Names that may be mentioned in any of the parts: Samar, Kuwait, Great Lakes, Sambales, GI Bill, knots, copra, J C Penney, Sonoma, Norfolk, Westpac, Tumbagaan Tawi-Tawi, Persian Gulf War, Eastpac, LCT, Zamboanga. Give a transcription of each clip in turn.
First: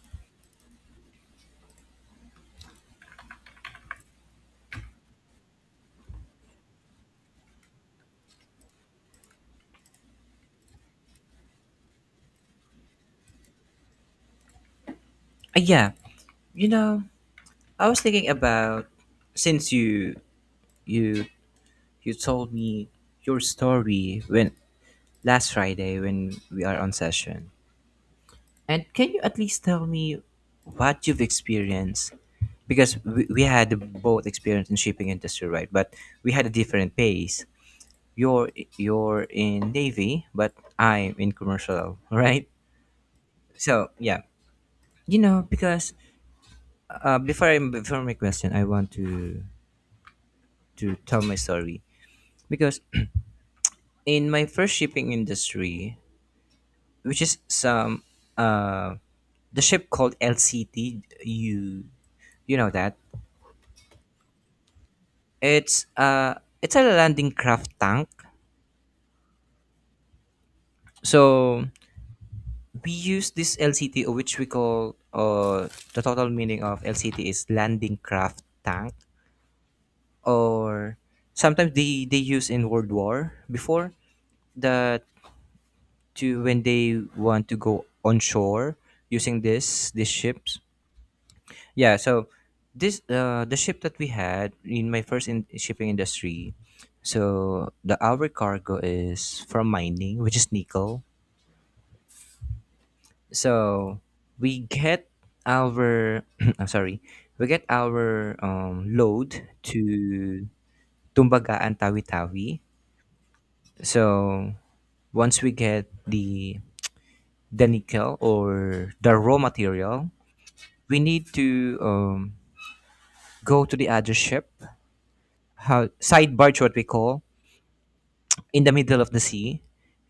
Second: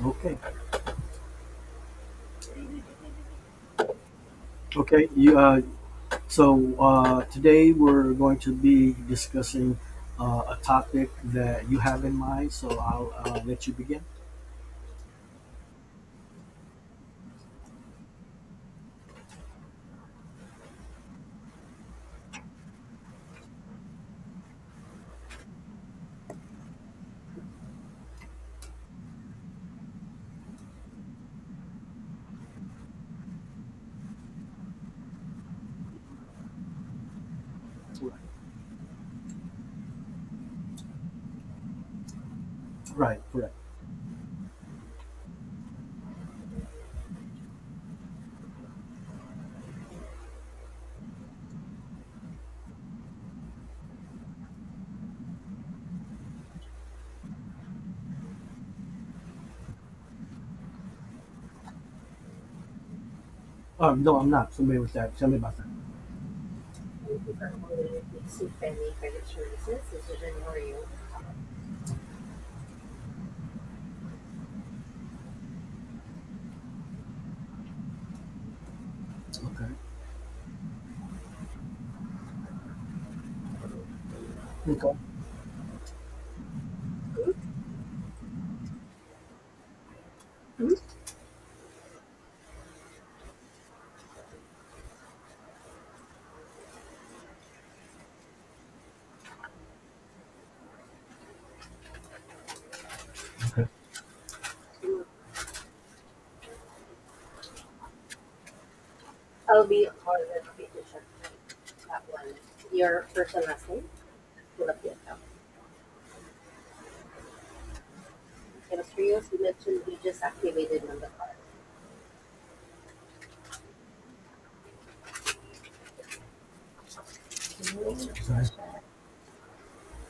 Okay, okay. You, so today we're going to be discussing a topic that you have in mind. So I'll let you begin. Uh, yeah, you know, I was thinking about since you you told me your story when last Friday when we are on session. And can you at least tell me what you've experienced? Because we had both experience in shipping industry, right? But we had a different pace. Right, You're you're in navy, but I'm in commercial, right? right, correct. So because before my question, I want to tell my story because in my first shipping industry, which is some uh, the ship called LCT, you know that No, I'm not familiar with that. Tell me about that. it's uh it's a landing craft tank. So we use this LCT, or which we call the total meaning of LCT is landing craft tank, Okay. or sometimes they use in World War before Okay. the to when they want to go on shore using this these ships. Yeah, so this the ship that we had in my first in shipping industry. So the our cargo is from mining, which is nickel. Okay. So we get our I'm sorry, we get our load I'll to be part of the application. Tumbagaan That one. Tawi-Tawi. Your first name. So Pull up the account. once we get the nickel And or I'm the you raw mentioned you material, just activated on we card. need to go to the other ship, how, side barge, what we call, in the middle of the sea.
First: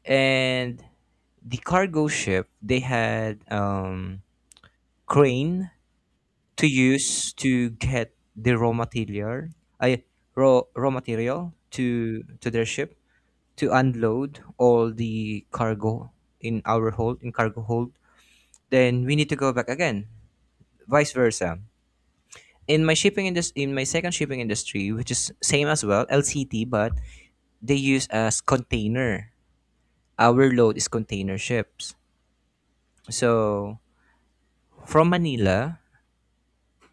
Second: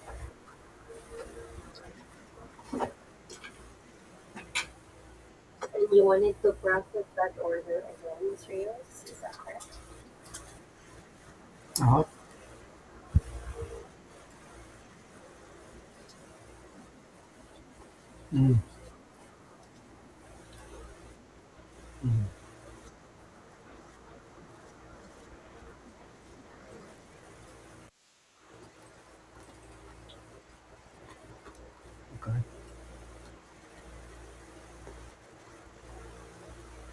And the cargo ship, they had crane You wanted to to process that use to order get again, Ms. the raw Reyes, is that material, correct? I raw material Uh-huh. to their ship to unload all the cargo in our hold in cargo hold. Mm, Then we need to go back again, vice versa. mm, In my shipping industry, in my second shipping industry, which is same as well, LCT, but they use as container, our load is container ships. okay, So from Manila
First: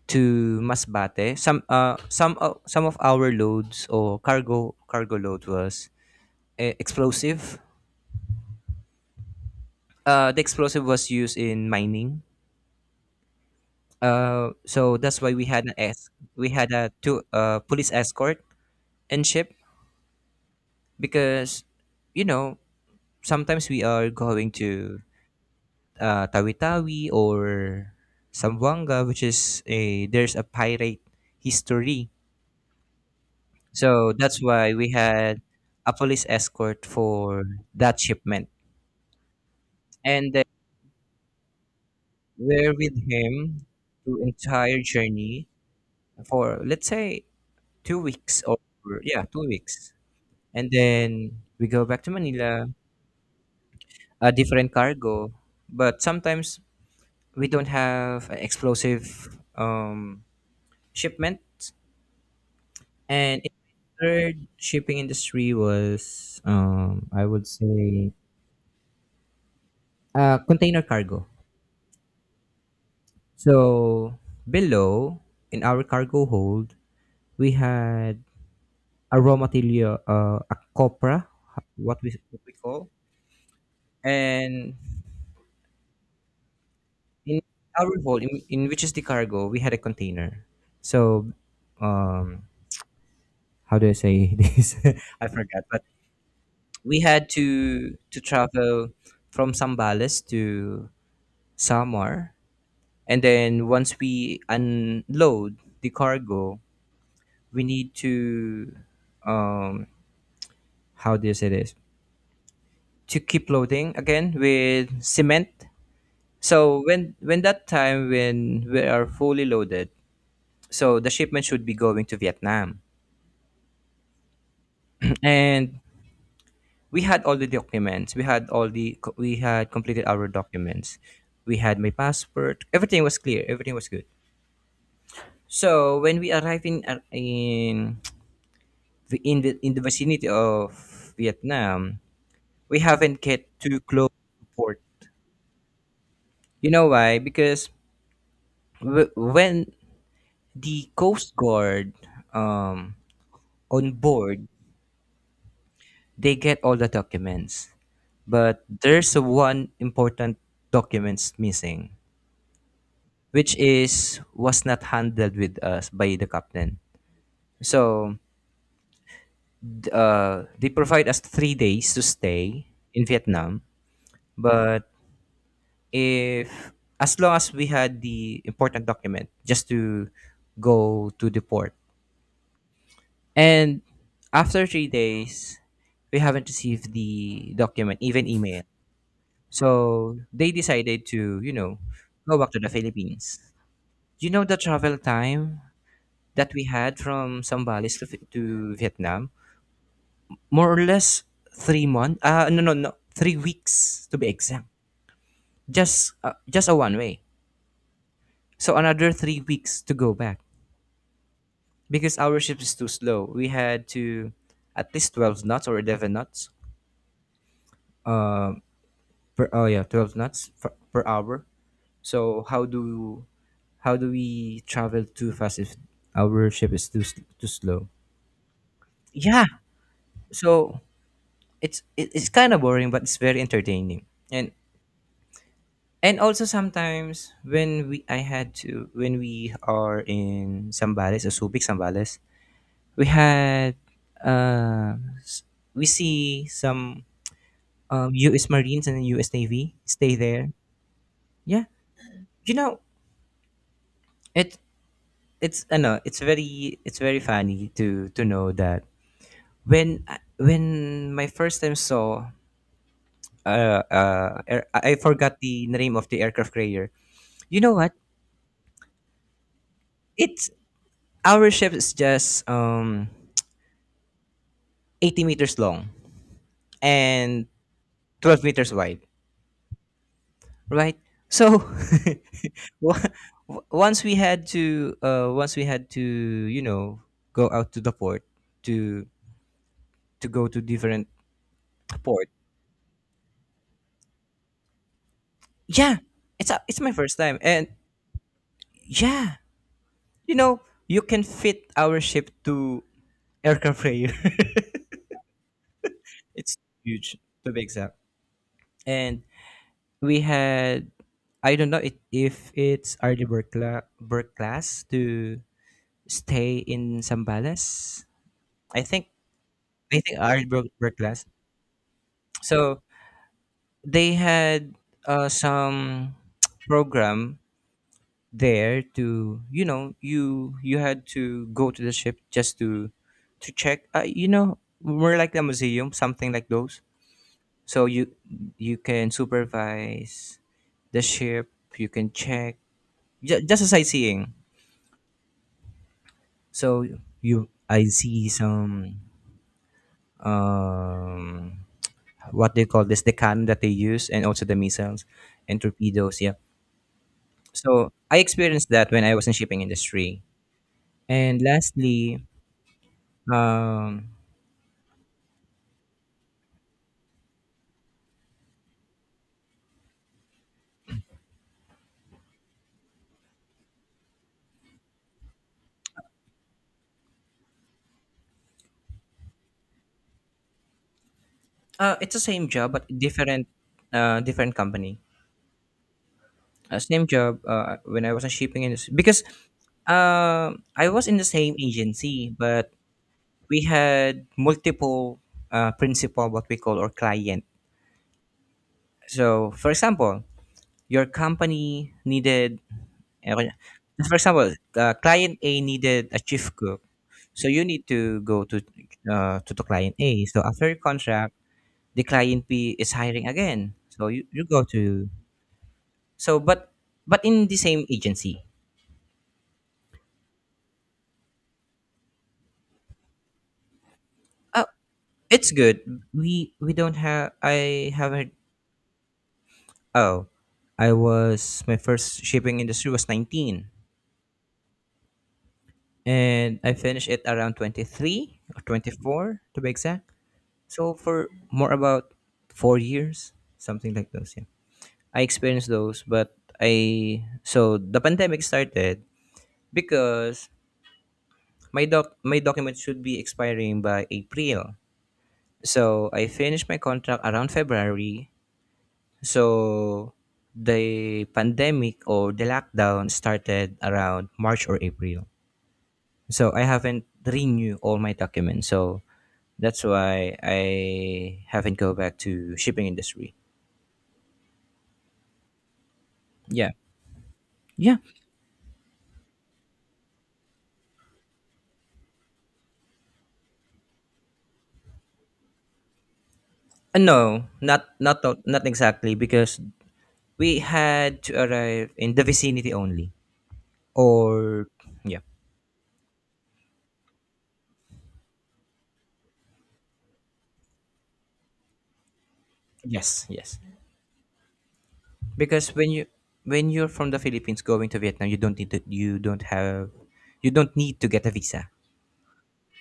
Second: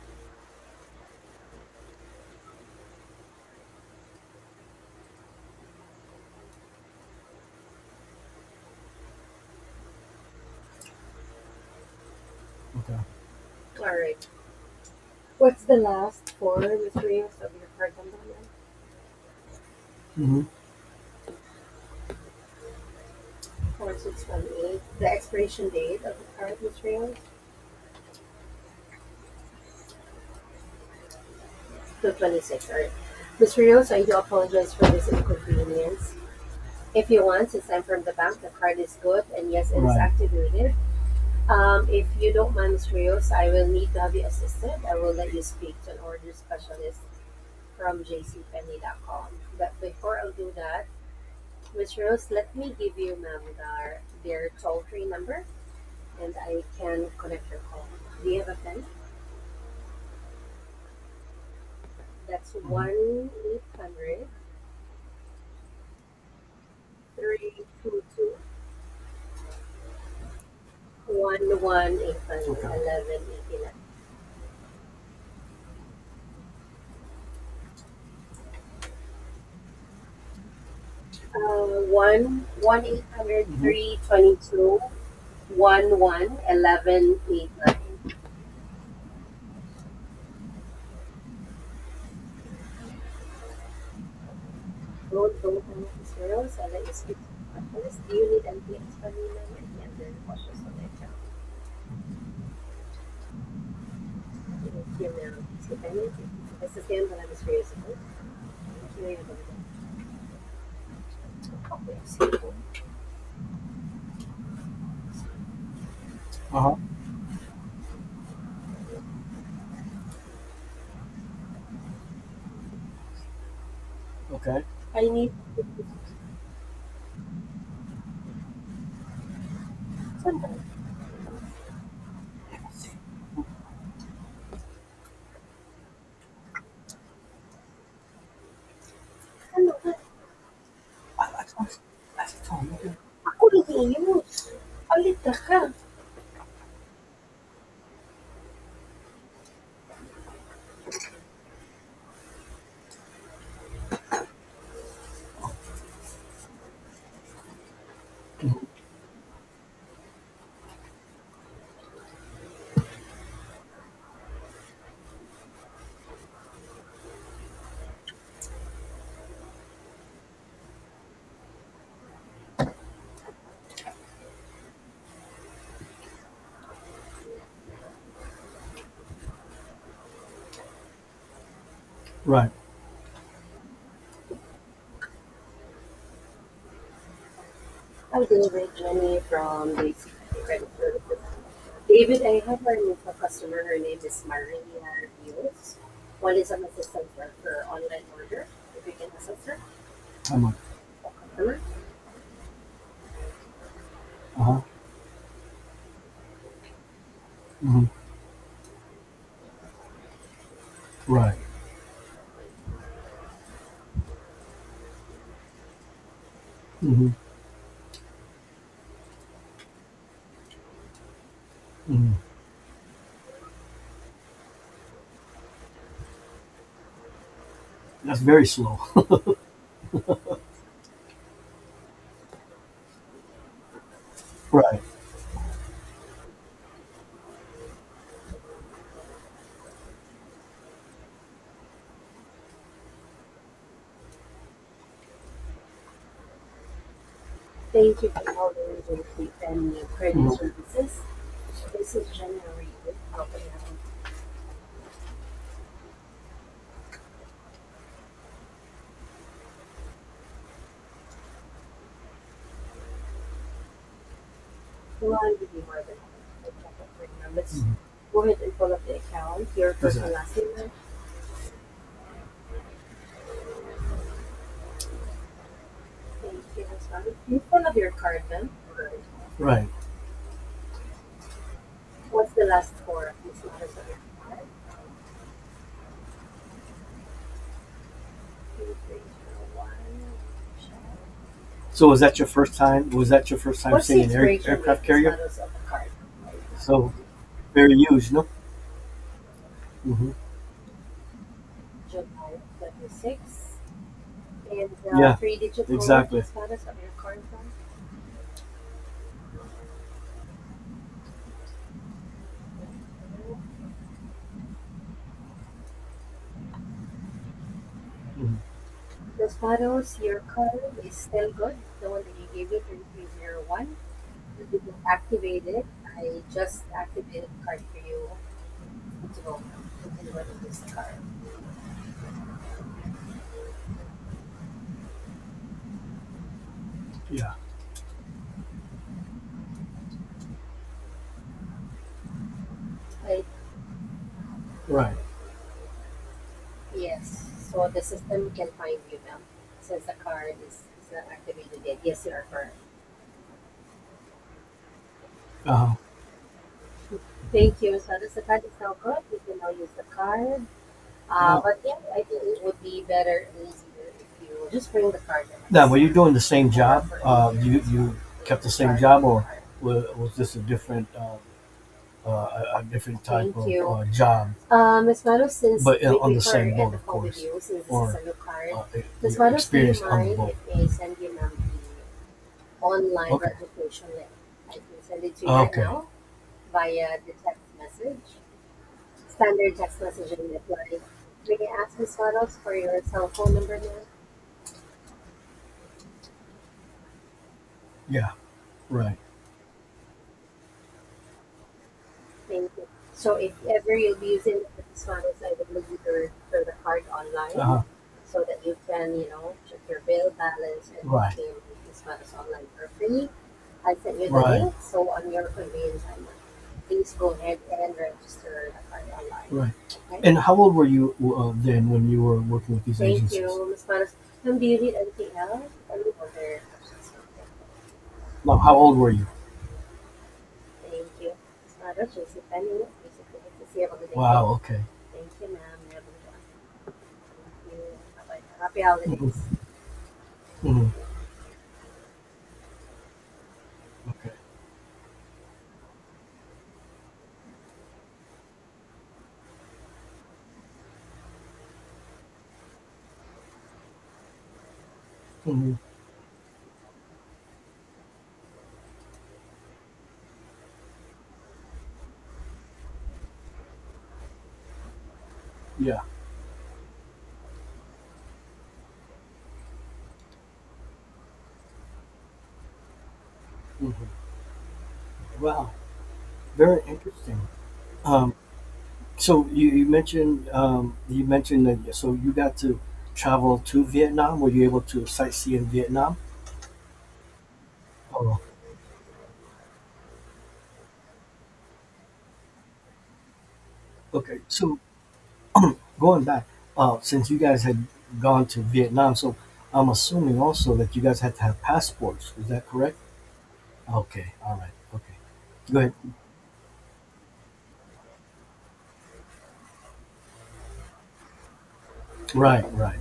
to Masbate, some of our loads or cargo load was explosive. The explosive was used in mining. okay. All right. So that's why we What's had the last we four, had a Ms. two Reyes, of your police card number? escort and ship Ma'am? because you know, sometimes Mm-hmm. we Four are six one going eight. to The expiration date of the card, Mister Tawi-Tawi Reyes? or Zamboanga, which is a there's a pirate history. 2/26, all right. Mister Reyes, I So do that's apologize why for we this had a inconvenience. police escort If you for want, since I'm that from the bank, the shipment, card is good, and yes, it is, right, is and then activated. If you don't we're mind, Ms. with Rios, I him will need to have the you assisted. entire I will let you journey speak to an order for, let's specialist say, two from J C weeks or Penney dot yeah com. two But weeks, before I do and that, then we go Ms. back to Rios, let Manila, me give you, ma'am, their, a their different toll free cargo, number, but and sometimes I can we connect your don't call. Do have you an have a pen? explosive shipment. That's 1 And in 800 third shipping industry was I would say 322 container cargo. 1189. So below in our cargo hold we had a raw material, a copra, what 1 we call. eight hundred three two And two 1 one one one in eight nine. our hold, in which is the cargo we had a container. So um how do I say this? I Lord forgot. But Gotham is Jerusalem we is had to Christopolis, to unit and travel from experiment and then Sambales washes away to town. Samar. And then once we unload the cargo, Essa sembra na we misfeza, need to um how do you say this? To keep loading again with cement. uh huh. So when that time when we are fully loaded, so the shipment should be going to Vietnam. Okay. I need And we had all the documents. We had completed our sandal. documents. We had my passport. Everything was clear. Everything was good. So when we arrived in in Sandal. the vicinity of Vietnam, we haven't get Ako too close nag-iayos. to port. Alit ka. You know why? Because when the Coast Guard um, on board, they get all the documents, but there's a one important documents missing, which is was not handled with us by the captain. So they provide us 3 days to stay in Vietnam, but if, as long as we had the important document, just to go to the port. Right. And after 3 days, we haven't received the document, I'll even deliver email. it to me from the So they city. decided to, you know, David, go I back to have the our NUFA Philippines. customer. Her name is You know the Marina travel time Rios. One is that an we had assistant for from her Sambales online to, order. to If you can Vietnam? assist her. I'm like, More or less sure, 3 months. No, no, no. 3 weeks to be uh huh, exact. Just a one way. hmm, So another 3 weeks to go back, right, because our ship is too slow. We had to at least 12 knots or 11 knots hmm, per, 12 knots per, per hour. hmm. So how do we travel too fast if our ship is too slow? That's very slow. Yeah. So it's kind of boring but it's very entertaining. And Right. and also sometimes when we I had to when we are in Sambales, Subic Sambales, we had uh s- we see some Thank you for U.S. all the Marines and the agency U.S. and Navy your stay credit, mm-hmm, there. services. Yeah, This is you January. know Probably have it. It's, I know it's very, it's very funny to know that when my first time saw I I be forgot the more name of the aircraft than happy, carrier. right. Let's, You know mhm, what? go ahead and pull up the account. Your, yes, last It's name. Our ship is just 80 meters long Thank you. Ms. Marina. You and pull up your card, 12 ma'am. meters wide, Right. right? So What's the last wa- four? It's not as once we had to you know, go out to the port to one. to go to different So was that your port. first time? Was that your first time seeing an air, aircraft carrier? Yeah, it's, a, it's So my first time. And very huge, no? yeah Hmm. you know, you can fit our ship July to aircraft carrier. and the, yeah, three digit code exactly, It's status of your huge, card from. to be exact. And we had, I don't know it, if it's early bird, bird class to stay in Sambales. Mhm. I think, The status I think your art card is broke class. still good, the one that you gave you So 3301. they You did had not activate it. some I just activated program the card for you there to go to, now. you You know, can run you this you card. had to go to the ship just to check you know, more like a museum, something like those. Yeah. So you can supervise the ship, you can check, Like, just a sightseeing. right, So yes, you, so the I see system can find some you now since the card is not um activated yet. Yes, you are what correct. they call this, the cannon that they use, and also the missiles and Uh-huh. torpedoes. Yeah. Thank you. So So this I card is experienced now that good. when I You was in can now shipping use the industry. card. Yeah. And But yeah, I lastly, think it would be better and easier um, if you just bring the card in. Now, were you doing the same job? You kept the same job, or was this a different? Uh, a, different type, thank of job. Ms. Mano, since but in- we on the prefer same to boat, of the call with course. Since this Or, is card. Ms. your Mano, do you experience on the boat. It's the same job but Online, okay, different, registration link? I different can company. send it to you, okay, right now via Same the job text when message, I was in shipping industry because standard text messaging apply. I was in the May same I ask Ms. agency, Manos for but your cell phone number we now? had multiple principal, what we call, or client. Yeah, right. So, for example, your company Thank needed. you. So if Okay. ever you'll be For using example, the business, I client would A look you needed a for chief the cook, card online, so uh-huh, you need to so that go you can, you know, to check the your client bill A. So after balance your and, right, pay contract, your the business online client for B is free. hiring I again. sent you So the, you, right, you link, go so to. on your convenience, I would So please go but ahead in the and same agency. register the card online. Right. Okay. And how old were you then when you were working with these, thank, agencies? You, Ms. Manos. Ma'am, do you Oh, need anything else? it's good. Any other We questions? don't have. I haven't. No, how old were you? Oh, Thank I you. was, my Sipariş first shipping isipaniyo, industry was isipaniyo, 19, wow, okay. Thank you, ma'am. Everyone. and I finished it around Thank twenty you. Bye. three Happy or twenty holidays. four to be exact. Mhm. So for more about 4 years, something Okay. like those. Yeah, I experienced those, but I so the pandemic started because my document should be expiring by April. Mhm. So I finished my contract around February. So the pandemic or the lockdown started around March or April. Yeah. So I haven't renewed all my documents. So that's why I haven't go back to shipping industry. Mhm. Wow. Very Yeah. interesting. Yeah. Um, you mentioned you mentioned that so you got to travel to Vietnam. Were you able to sightsee in Vietnam? No, Oh, not exactly because we had to arrive in the vicinity only. okay. So Or yeah. going back, since you guys had gone to Vietnam, so I'm assuming also that you guys had to have passports. Is that correct? Yes, yes. Okay. All right. Okay. Go ahead. Because when you're from the Philippines going to Vietnam, you don't have, you don't need to get a visa. Right. Right.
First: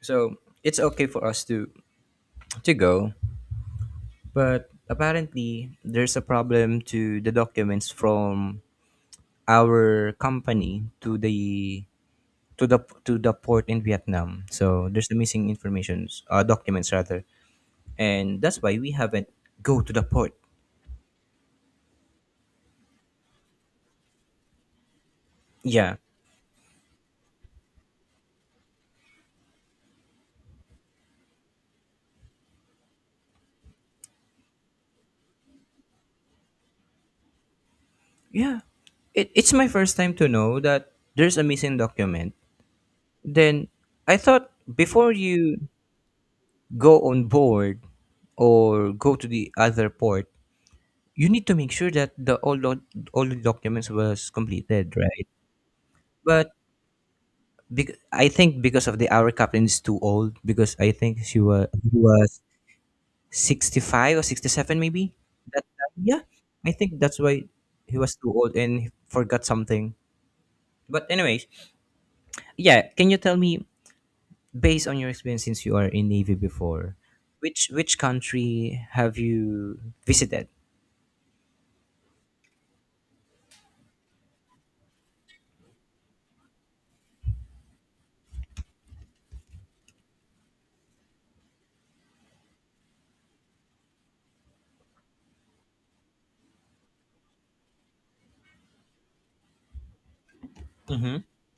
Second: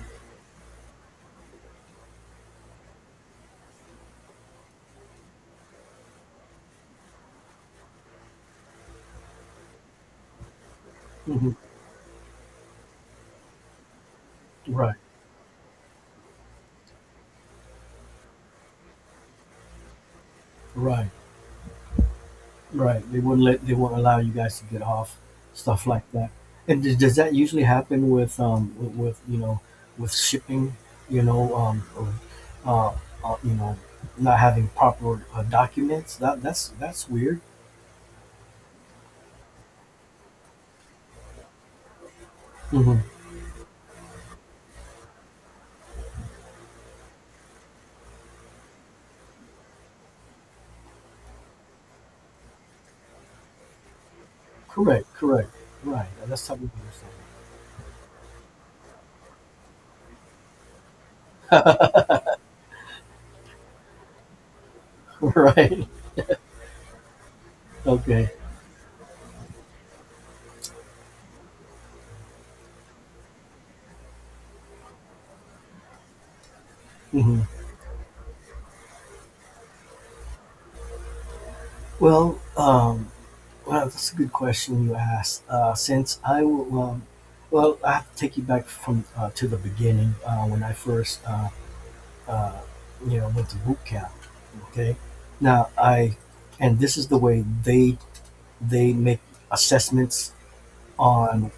So, it's okay for us to go, but apparently there's a problem to the documents from our company to Hmm. the to the to the port in Vietnam. So Right. there's the missing informations, documents rather, and that's why we haven't go to the port. Right. Right. They wouldn't let. They won't allow you guys to get off. Stuff Yeah, like that. And does that usually happen with with, you know, with shipping, you know, uh, you know, not having proper documents that that's weird. yeah. It's my first time to know that there's a missing document. Hmm. Then I thought before you go on board or go to the other port, you need to make sure that all the documents was completed, Correct. right? Correct. Right. That's But something to I think because of the our captain is too old because I think she was he was 65 or 67 maybe. understand. that, Right. that- yeah I think that's why he was too Okay. old and he forgot something. But anyways, yeah, can you tell me, based on your experience, since you are in navy before, Hmm. Which country have you visited? Well. Well, that's a good question you asked. Since I will, well, I have to take you back from to the beginning when I first, uh, you know, went to boot camp. Okay, now I, and this is the way they make assessments Mm-hmm. on,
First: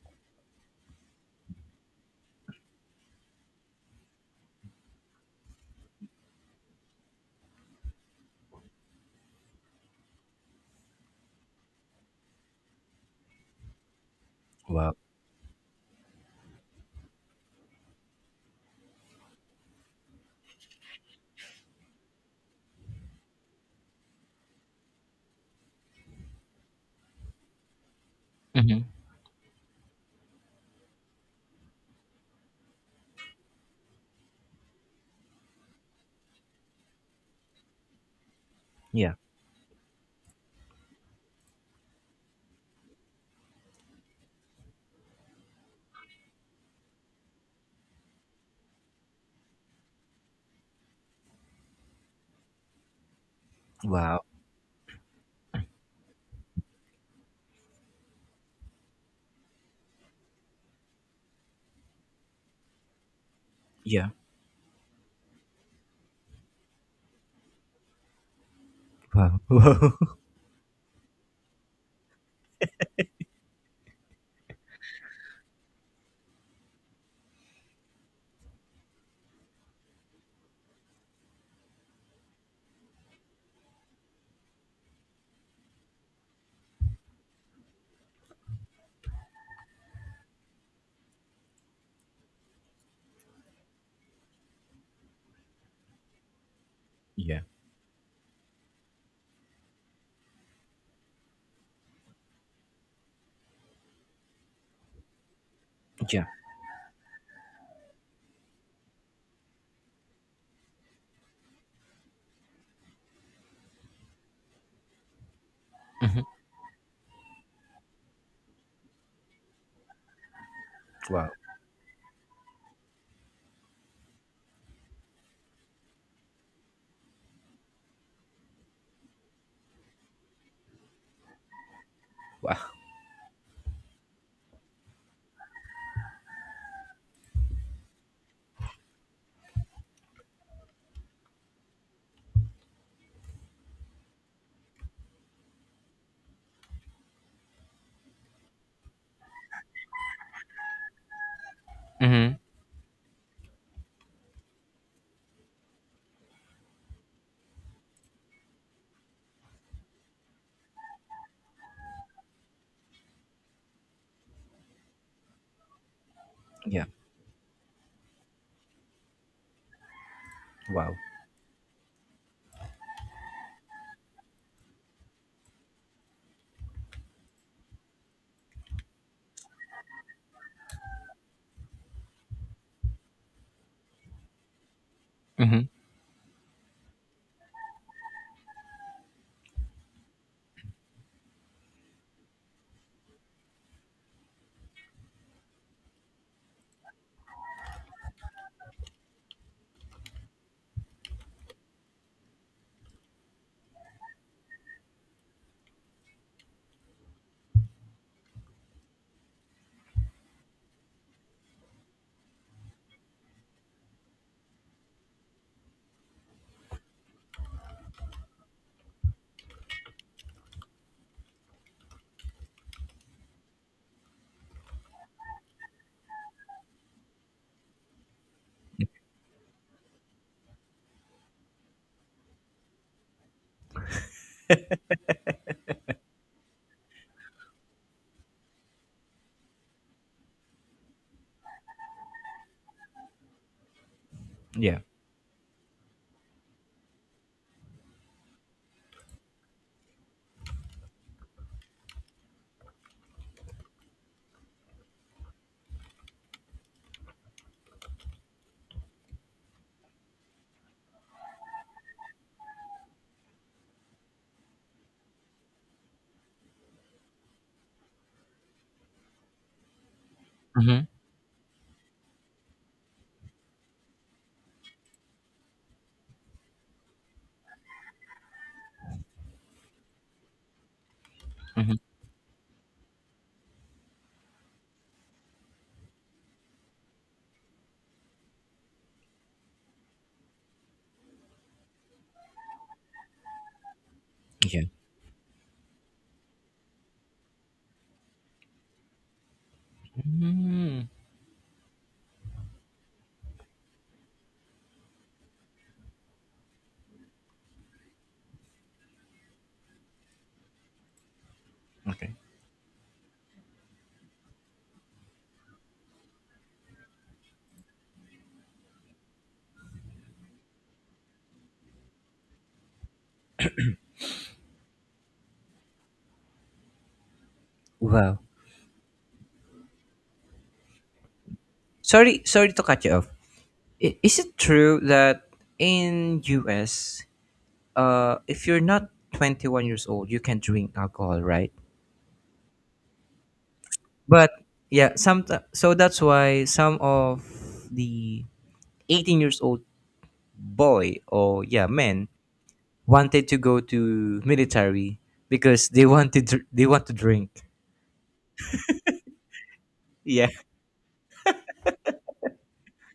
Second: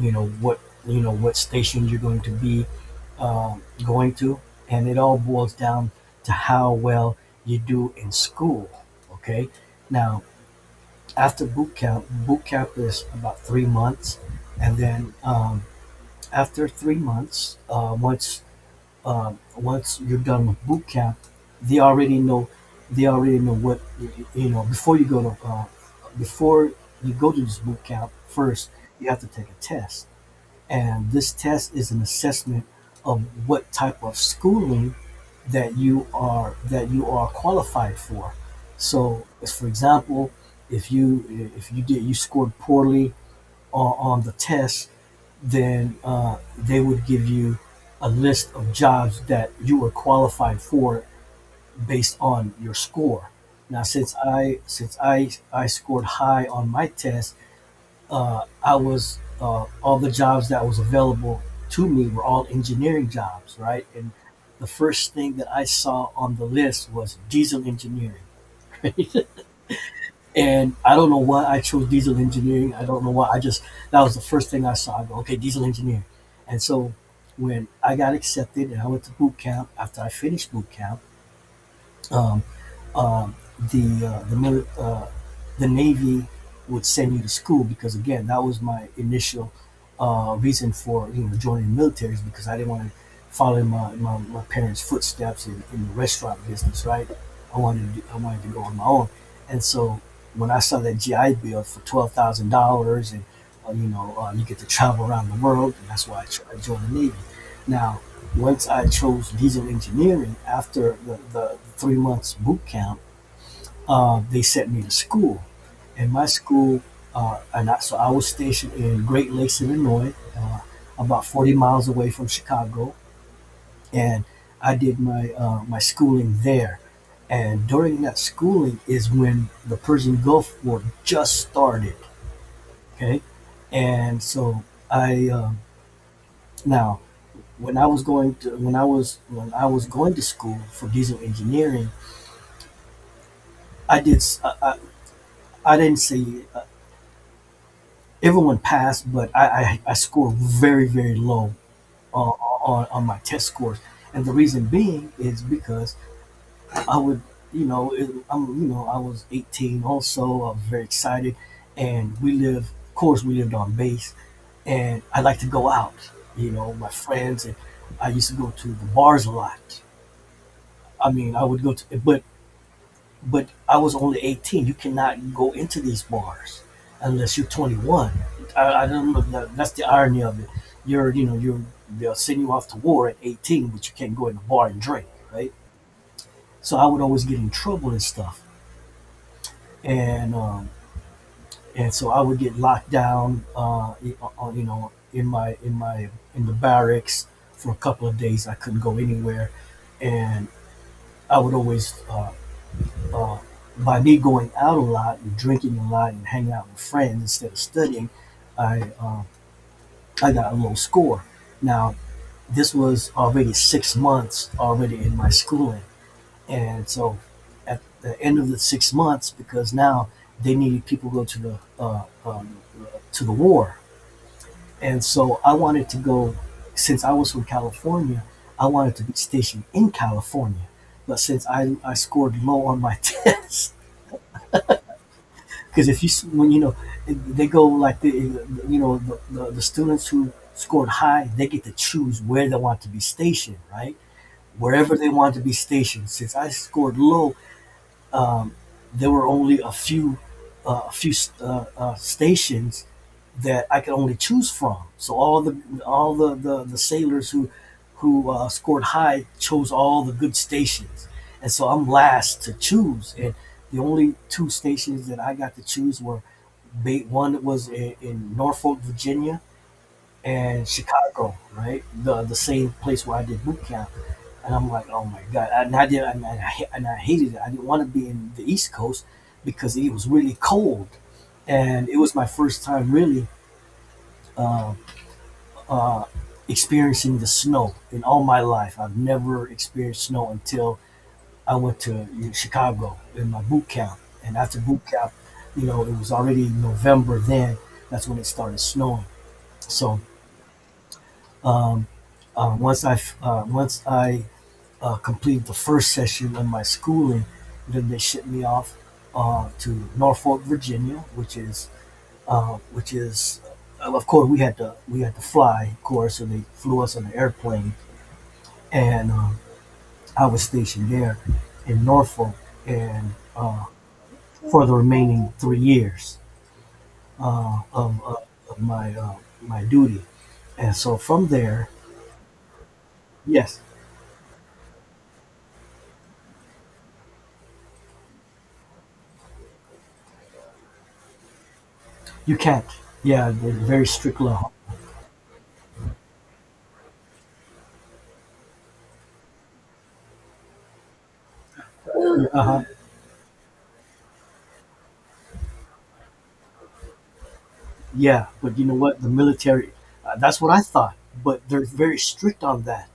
you know, what, you know, what station you're going to be going to, and it all boils down to how well you do in school. Okay, now after boot camp is about 3 months, and Wow. then after 3 months, once once you're done with boot camp, they already know they already know what you know before you go to before you go to this boot camp. First, mm-hmm. you have to take a test, and this test is an assessment of what type of schooling that you are qualified for. Yeah. So, for example, if you did you scored poorly on the test, then they would give you a list of jobs that you were qualified for based on your score. Now, since Wow. I since I I scored high on my test, I was all the jobs that was available to me were all engineering jobs, right? Yeah. And the first thing that I saw on the list was diesel engineering, Wow. Wow. and I don't know why I chose diesel engineering. I don't know why. I just that was the first thing I saw. I go, okay, diesel engineering, and so when I got accepted and I went to boot camp after I finished boot camp. Um, um, the the Navy would send you to school because again that was my initial reason for, you know, joining the military is because I didn't want to follow my parents' footsteps in the restaurant business, right. Yeah. I wanted to do, I wanted to go on my own, and so when I saw that GI Bill for $12,000 and, you know, you get to travel around the world, and that's why Yeah. I joined the Navy. Now, once I chose diesel engineering after the 3 months boot camp, they sent me to school. And my school, so I was stationed in Great Lakes, Illinois, about Wow. 40 miles away from Chicago. And I did my, my schooling there. And during that schooling is when the Persian Gulf War just started. Wow. Okay. And so I, um now when I was going to when I was going to school for diesel engineering, I did I I I, I- I didn't say, uh, everyone passed, but I scored very very low uh, mm-hmm. On my test scores, and the reason being is because I would, you know it, I'm, you know, I was 18, also I was very excited, and we live, of course we lived on base, and I like to go out, you know, Yeah. my friends, and I used to go to the bars a lot. Wow. I mean I would go to, but I was only 18. You cannot go into these bars unless you're 21. I don't know. That's the irony of it. You know, you're they'll send you off to war at 18, but you can't go in the bar and drink, right? mm-hmm. So I would always get in trouble and stuff, and um, and so I would get locked down, you know, in my in the barracks for a couple of days. I couldn't go anywhere, and I would always. Uh, by me going out a lot and drinking a lot and hanging out with friends instead of studying, I uh, I got a low score. Now this was already 6 months already in my schooling, and so at the end of the 6 months, because now they needed people to go to the war, and so I wanted to go since I was from California. I wanted to be stationed in California, but since I scored low on my test. Because if you when you know they go like the you know the students who scored high, they get to choose where they want to be stationed, right? Yeah. Wherever they want to be stationed. Since I scored low, there were only a few stations that I could only choose from. So all the sailors who scored high chose all the good stations, and so I'm last to choose. And the only two stations that I got to choose were one was in Norfolk, Virginia, and mm-hmm. Chicago, right? The same place where I did boot camp. And I'm like, oh my god! And I did, and I hated it. I didn't want to be in the East Coast because it was really cold, and it was my first time really experiencing the snow in all my life. I've never experienced snow until I went to, you know, Chicago in my boot camp, and after Yeah. boot camp, you know, it was already November then. That's when it started snowing. So um, once once I completed the first session of my schooling. And then they shipped me off to Norfolk, Virginia, which is Okay. uh, which is of course we had to fly, of course, so they flew us on an airplane. And I was stationed there in Norfolk, and for the remaining 3 years uh, of, of, Wow. of my my duty, and so from there, Sorry, sorry to cut you off. yes, Is it true that in US, if you're not 21 years old, you can drink alcohol, right? you can't. Yeah, they're very strict But law. yeah, some, so that's why some of the 18 years old boy or, yeah, men Uh huh. wanted to go to military because they wanted to, they want to drink. Yeah, but you know what? The military, Yeah. that's what I thought, but they're very strict on that.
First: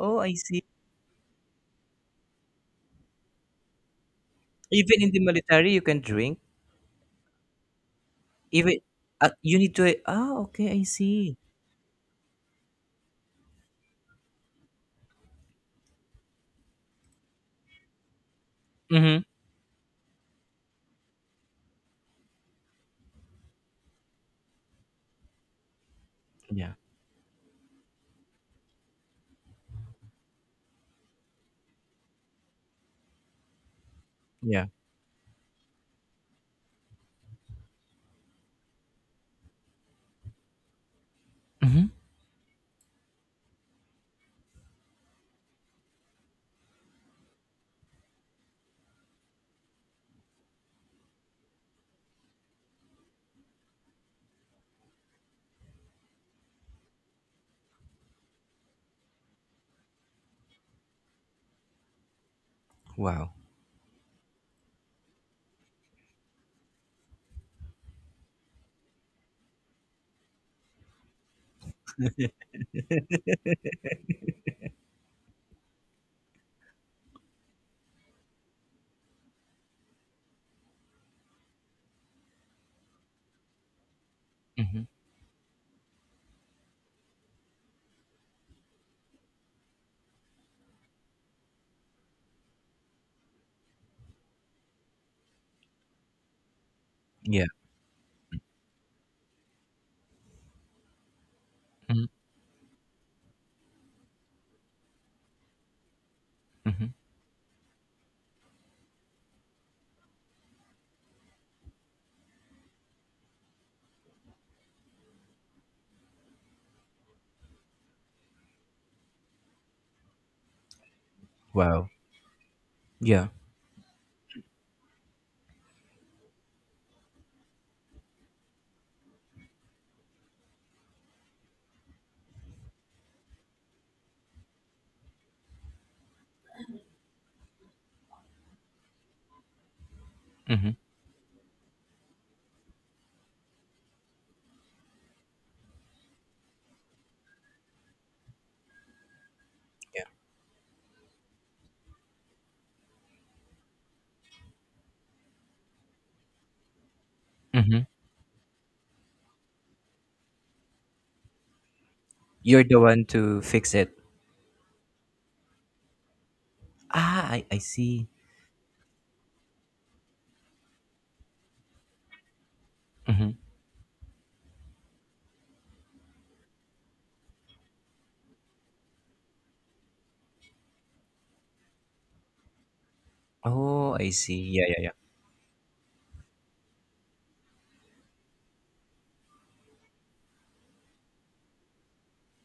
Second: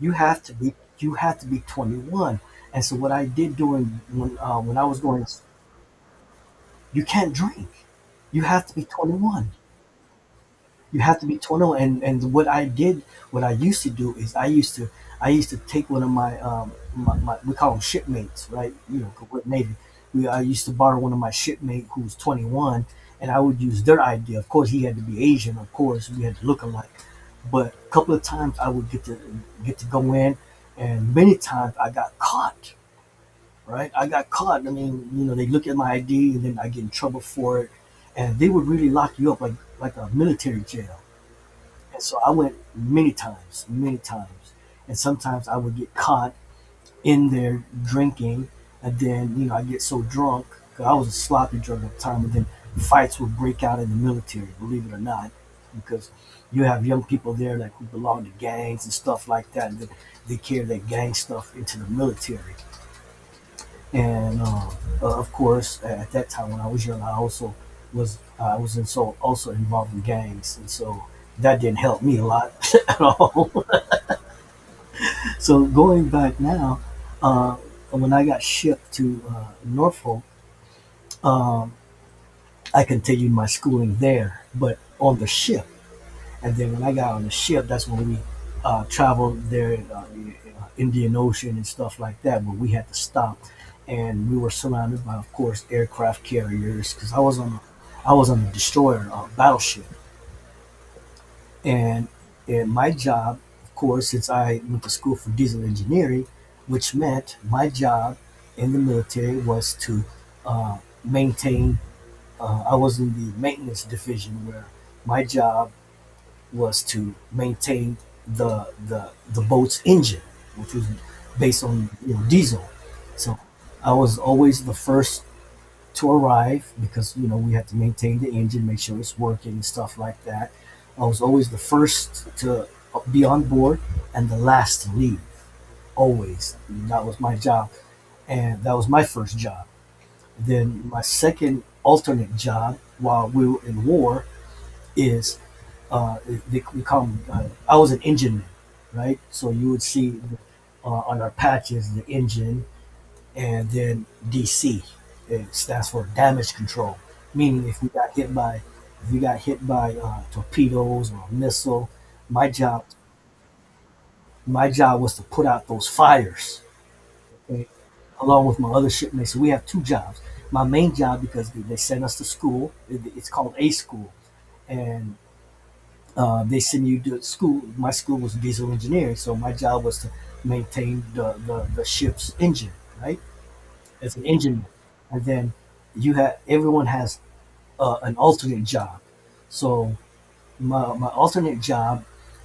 You I have to see. be, you have to be 21. And so what I did during when I was Even in the going, military, you can drink. you can't drink. You have to Even be 21, you need to. Ah, okay, I you have to be see. tonal. And what I did, what I used to do is I used to take one of my my we call them shipmates, right? You know, Mm-hmm. 'cause we're navy. We I used to borrow one of my shipmate who's 21, and I would use their idea. Of course he had to be Asian, of course we had to look Yeah. alike, but a couple of times I would get to go in, and many times I got caught. Right, I got caught. Yeah. I mean, you know, they look at my ID and then I get in trouble for it, and they would really lock you up like a military jail. Mm-hmm. And so I went many times, many times. And sometimes I would get caught in there drinking. And then, you know, I get so drunk because I was a sloppy drunk at the time. And then fights would break out in the military, believe it or not, because you have young people there like who belong to gangs and stuff like that. And they carry that gang stuff into the military. Wow. And Of course at that time when I was young I also was in, so also involved in gangs, and so that didn't help me a lot at all. So going back now, uh, when I got shipped to Norfolk, um, I continued my schooling there but Mhm. on the ship. And then when I got on the ship, that's when we traveled there, the Indian Ocean and stuff like that. But we had to stop, and we were surrounded by, of course, aircraft carriers because I was Yeah. on, a, I was on a destroyer, a battleship. And and my job, of course, since I went to school for diesel engineering, which meant my job in the military was to uh, maintain. I was in the maintenance division where my job was to maintain the boat's engine, which was based Wow. on, you know, diesel. Yeah. So I was always the first to arrive because, you know, we had to maintain the engine, make sure it's working and stuff like that. I was always the first to be on board and the last to leave. Always, I mean, that was my job, and that was my first job. Mm-hmm. Then my second alternate job while we were in war is, uh, we call them, I was an engine man, right? So you would Yeah. see on our patches the engine and then DC. It stands for damage control, meaning if Mm-hmm. we got hit by, if we got hit by torpedoes or a missile, my You're the job one to fix it. my job was to put out those fires. Ah, I Okay? see. Along with my other shipmates. So we have two jobs. My main job, because they sent us to school. It's Mm-hmm. called A school, and they send you to school. My school was diesel engineering, so my job was to maintain the ship's engine, right? Oh, I As an see. engineer. Yeah, yeah, yeah. And then You have, everyone has an alternate job. So my alternate job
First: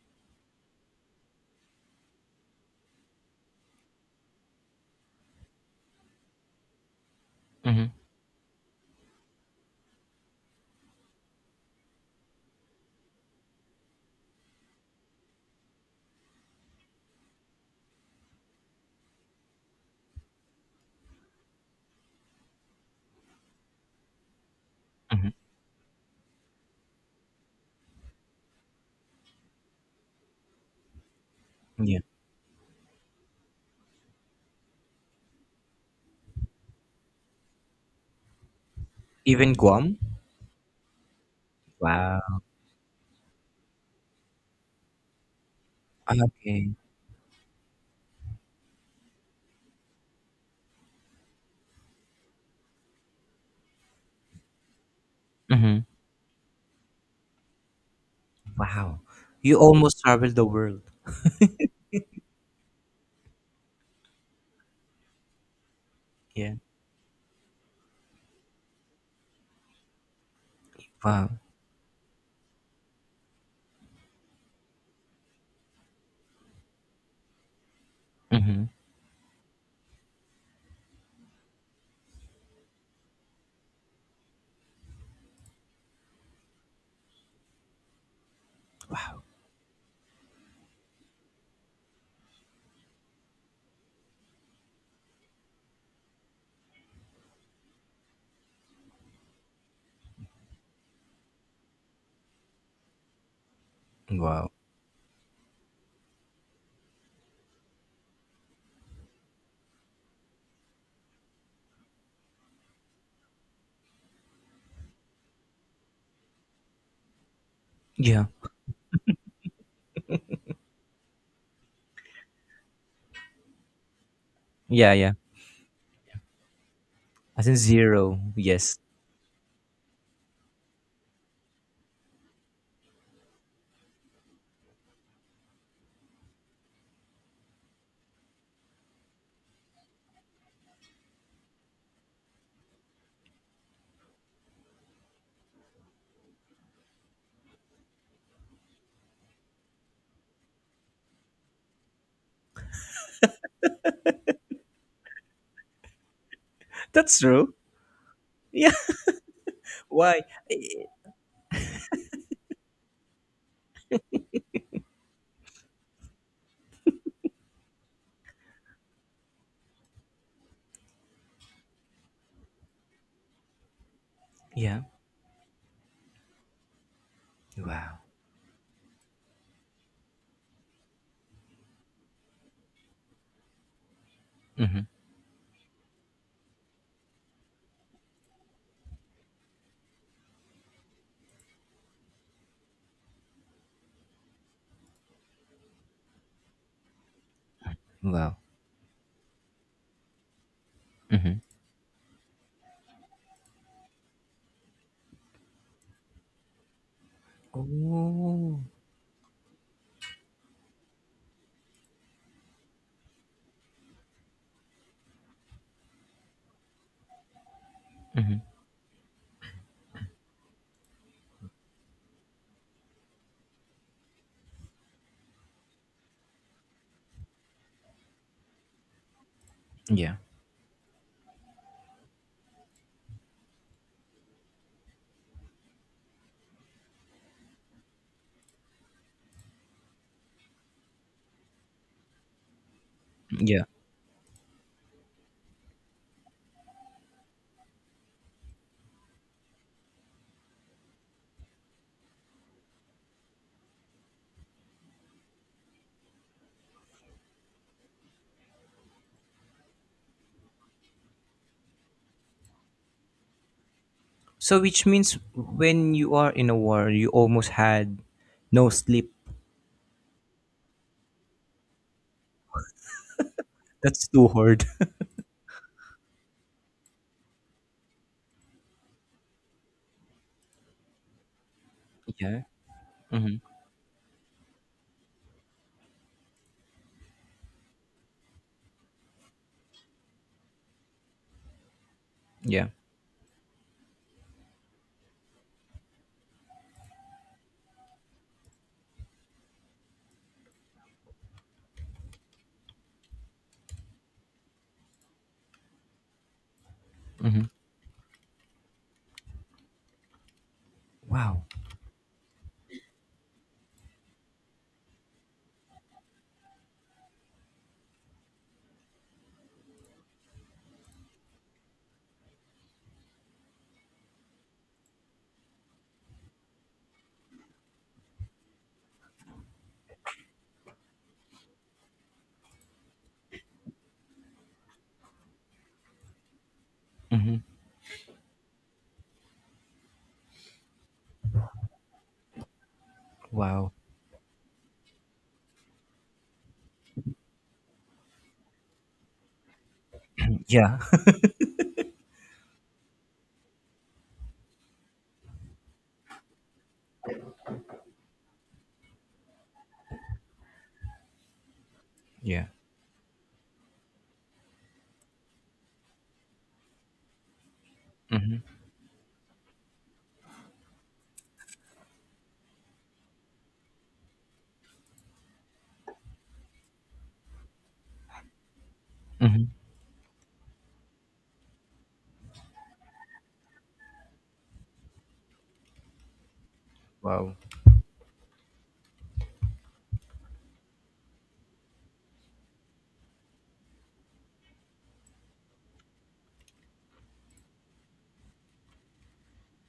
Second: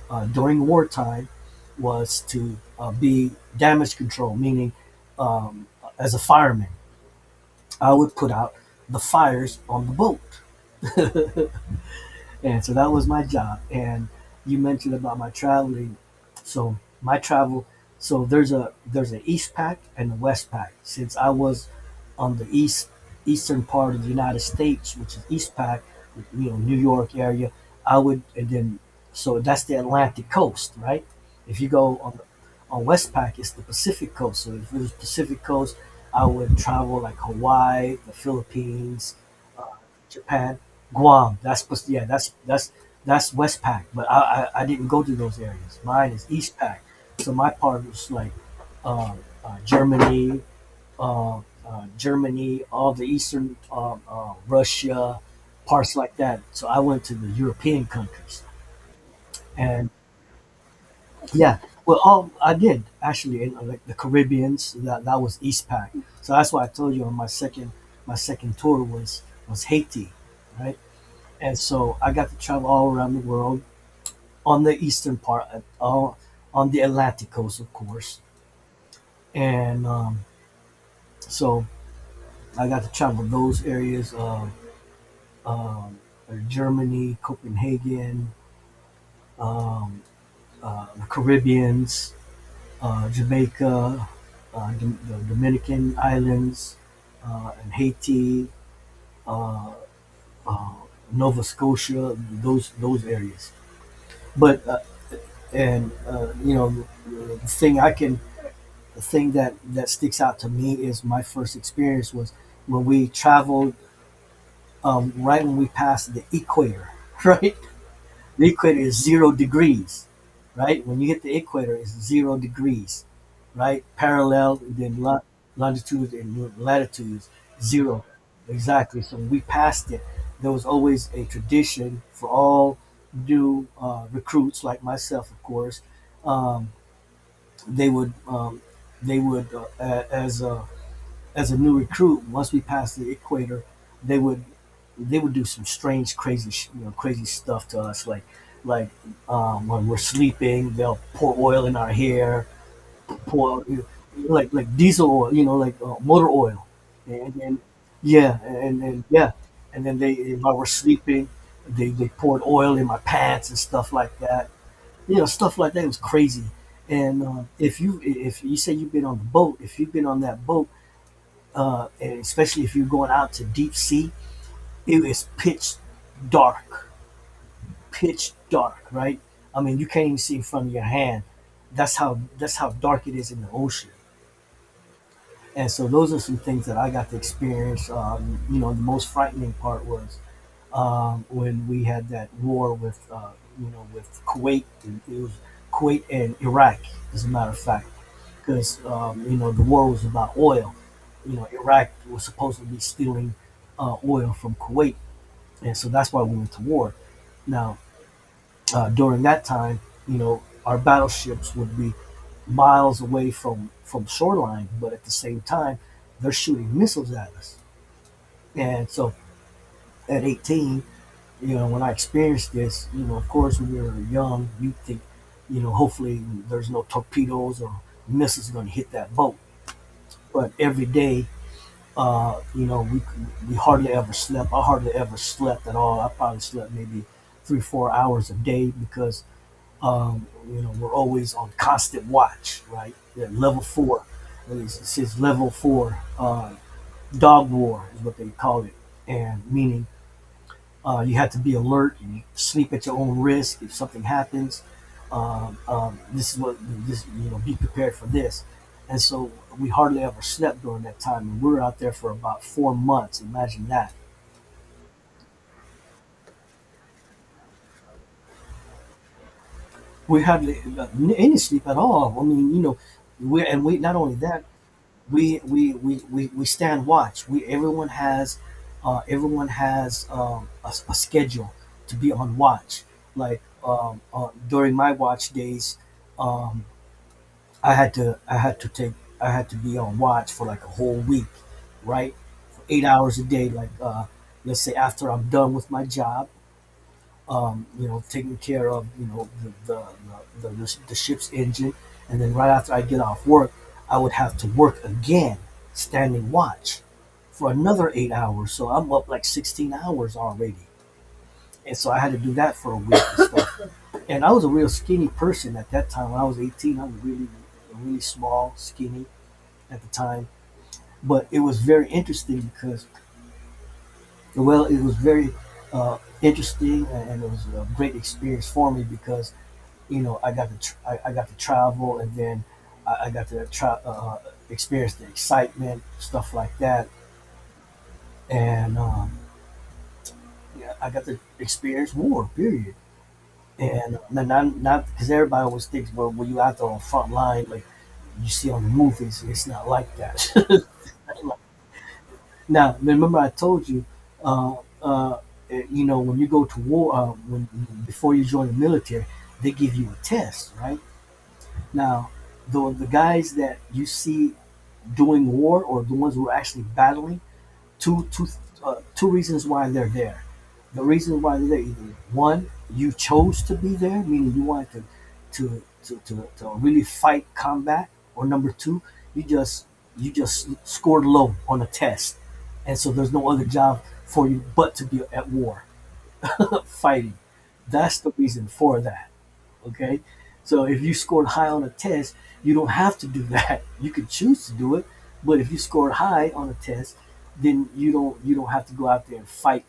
during wartime was to be damage control, meaning um, as a fireman, Mm-hmm. I would put out the fires on the boat. And so that was my job. And you mentioned about my traveling. So my travel, so there's an East Pack and a West Pack. Since I was on the east, eastern part of the United States, which is Mm-hmm. East Pack, you know, New York area, I would. And then, so that's the Atlantic coast, right? If you Yeah. go Yeah. on the, on West Pack, it's the Pacific coast. So if it was Pacific coast, I would travel like Hawaii, the Philippines, Even Guam? Japan, Guam. That's supposed to- yeah. That's Wow. that's that's Westpac. I didn't go to those areas. Mine Ah, is Okay. Eastpac. So my part was like uh, uh, Germany, Germany, all the Eastern Russia, Mm-hmm. parts like that. So I went to the European countries Wow. You and almost traveled the world. yeah. Well, all, I did actually in like the Caribbeans. That was Eastpac. So that's Yeah. why I told you on my second tour was Haiti, right? Wow. And so I got to travel all around the world on the eastern part, all on the Atlantic coast, of course. Mm-hmm. And so I got to travel those areas of um, Germany, Copenhagen, um, the Caribbeans, Jamaica, the Dominican Islands, and Haiti, uh, uh, Nova Scotia, those areas. Wow. But and You know, the thing I can the thing that sticks out to me is my first experience was when we traveled, right when we passed the equator. Right, Yeah. the equator is 0 degrees. Right when you hit the equator, it's 0 degrees, right? Parallel, Yeah, then yeah. Longitude and latitudes, As in zero, zero. Yes. exactly. So when we passed it, there was always a tradition for all new recruits like myself, of course. um, they would um, they would as a, as a new recruit, once we passed the equator, they would, they would do some strange, crazy, you know, crazy stuff to us. Like, when we're sleeping, they'll pour oil in our hair, pour you like diesel oil, you know, like motor oil, That's and true. then yeah, Yeah. and then yeah, and then they, Why? while we're Eh, sleeping, they poured oil in my pants and stuff like that. You know, stuff like that. It was crazy. And If you, say you've been on the boat, if you've been on that boat, and especially if you're going out to deep sea, yeah. it is dark, Wow. pitch dark, right? I mean, you can't even see in front of your hand. That's how dark it is in the ocean. Mm-hmm. And so those are some things that I got to experience. You know, the most frightening part was, when we had that war with, you know, with Kuwait. And it was Kuwait and Iraq, as a matter of fact, Wow. because, you know, the war was about oil. You Mm-hmm. know, Iraq was supposed to be stealing oil from Kuwait, and so that's why we went to war. Now, Oh. During that time, you know, our battleships would be miles away from, shoreline, but at the same time, they're shooting missiles at us. Mm-hmm. And so, at 18, you know, when I experienced this, you know, of course, when you're young, you think, you know, hopefully there's no torpedoes or missiles going to hit that boat. Yeah. But every day, you know, we hardly ever slept. I hardly ever slept at all. I probably slept maybe three, 4 hours a day because, you know, we're always on constant watch, right? Yeah, level Yeah. four. It says level four, dog war is what they call it, and meaning you have to be alert. You sleep at your own risk. If something happens, this is what this. Be prepared for this. And so we hardly ever slept during that time, and we were out there for about 4 months. Imagine that. So which means when you are in a war, you almost had no sleep. We hardly any sleep at all. I mean, you know, we not That's only too that hard. We stand watch. We everyone has a, a schedule to be on Yeah. watch. Mm-hmm. Like during my watch days. um, I had to take I had to be on watch for like a whole week, right? Yeah. 8 hours a day, like let's say after I'm done with my job, you know, taking care of you know, the ship's engine, and then right after I get off work, I would have to work again, standing watch, Mm-hmm. for another 8 hours. So I'm up like 16 hours already, Wow. and so I had to do that for a week and stuff. And I was a real skinny person at that time. When I was 18, I was really really small, skinny at the time, but it was very interesting because, well, it was very interesting and it was a great experience for me because you know I got to travel and then I got to try, experience the excitement, stuff like that, Mm-hmm. and yeah, I got to experience war. Period. Wow. And not because everybody always thinks, well, when you out there on front line, like you see on the movies, it's not like that. Yeah. Now, remember, I told you, uh, uh, you know, when you go to war, when before you join the military, they give you a test, right? Now, Yeah. the guys that you see doing war or the ones who are actually battling two two Mm-hmm. Two reasons why they're there. The reason why they're there, either one, you chose to be there, meaning you wanted to to really fight combat, or number two, you Mm-hmm. just scored low on a test, and so there's no other job for you but to be at war, fighting. Wow. That's the reason for that. Okay. So if you scored high on a test, you don't have to do that. You could choose to do it, but if you scored high on a test, then you don't have to go out there and fight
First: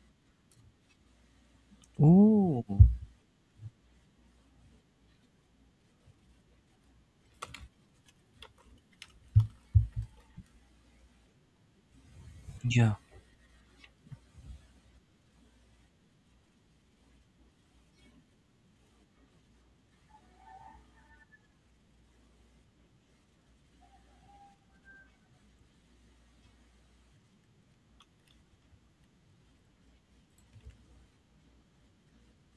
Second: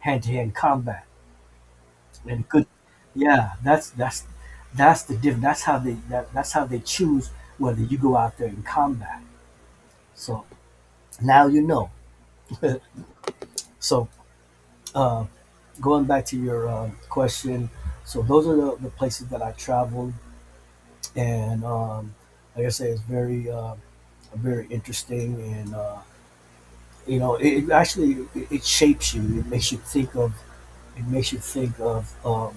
hand to hand combat. And it Ooh. could, yeah, that's the diff. That's how they choose whether you go out there in combat. So now you know. Yeah. So uh, going back to your question, so those are the places that I traveled, and like I say, it's very very interesting and you know it actually it shapes you, it makes you think of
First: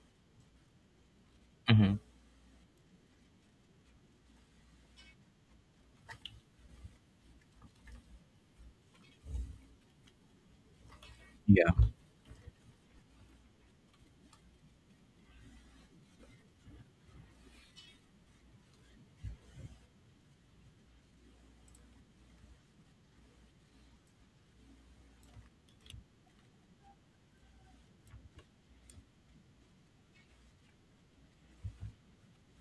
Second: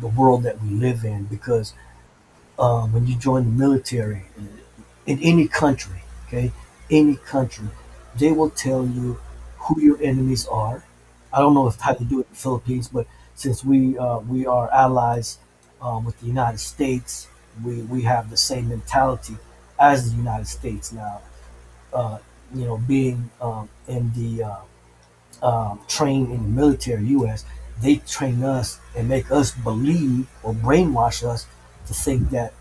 the world that we live in because Mm-hmm. When you join the military in any country, okay, any country, they will tell you who your enemies are. I don't know Yeah. if how they do it in the Philippines, but since we are allies with the United States, we have the same mentality as the United States. Now, uh, you know, being in the trained in the military, U.S., they train us and make us believe or brainwash us to think that,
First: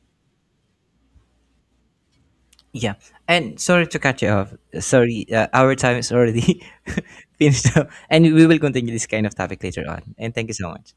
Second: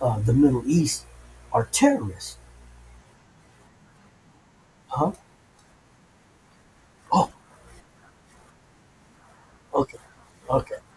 the Middle East are terrorists. Yeah. And sorry to cut you off. Huh? Sorry, our time is already Oh, finished up, and we will continue this kind of topic later okay, on. And thank you so okay. much.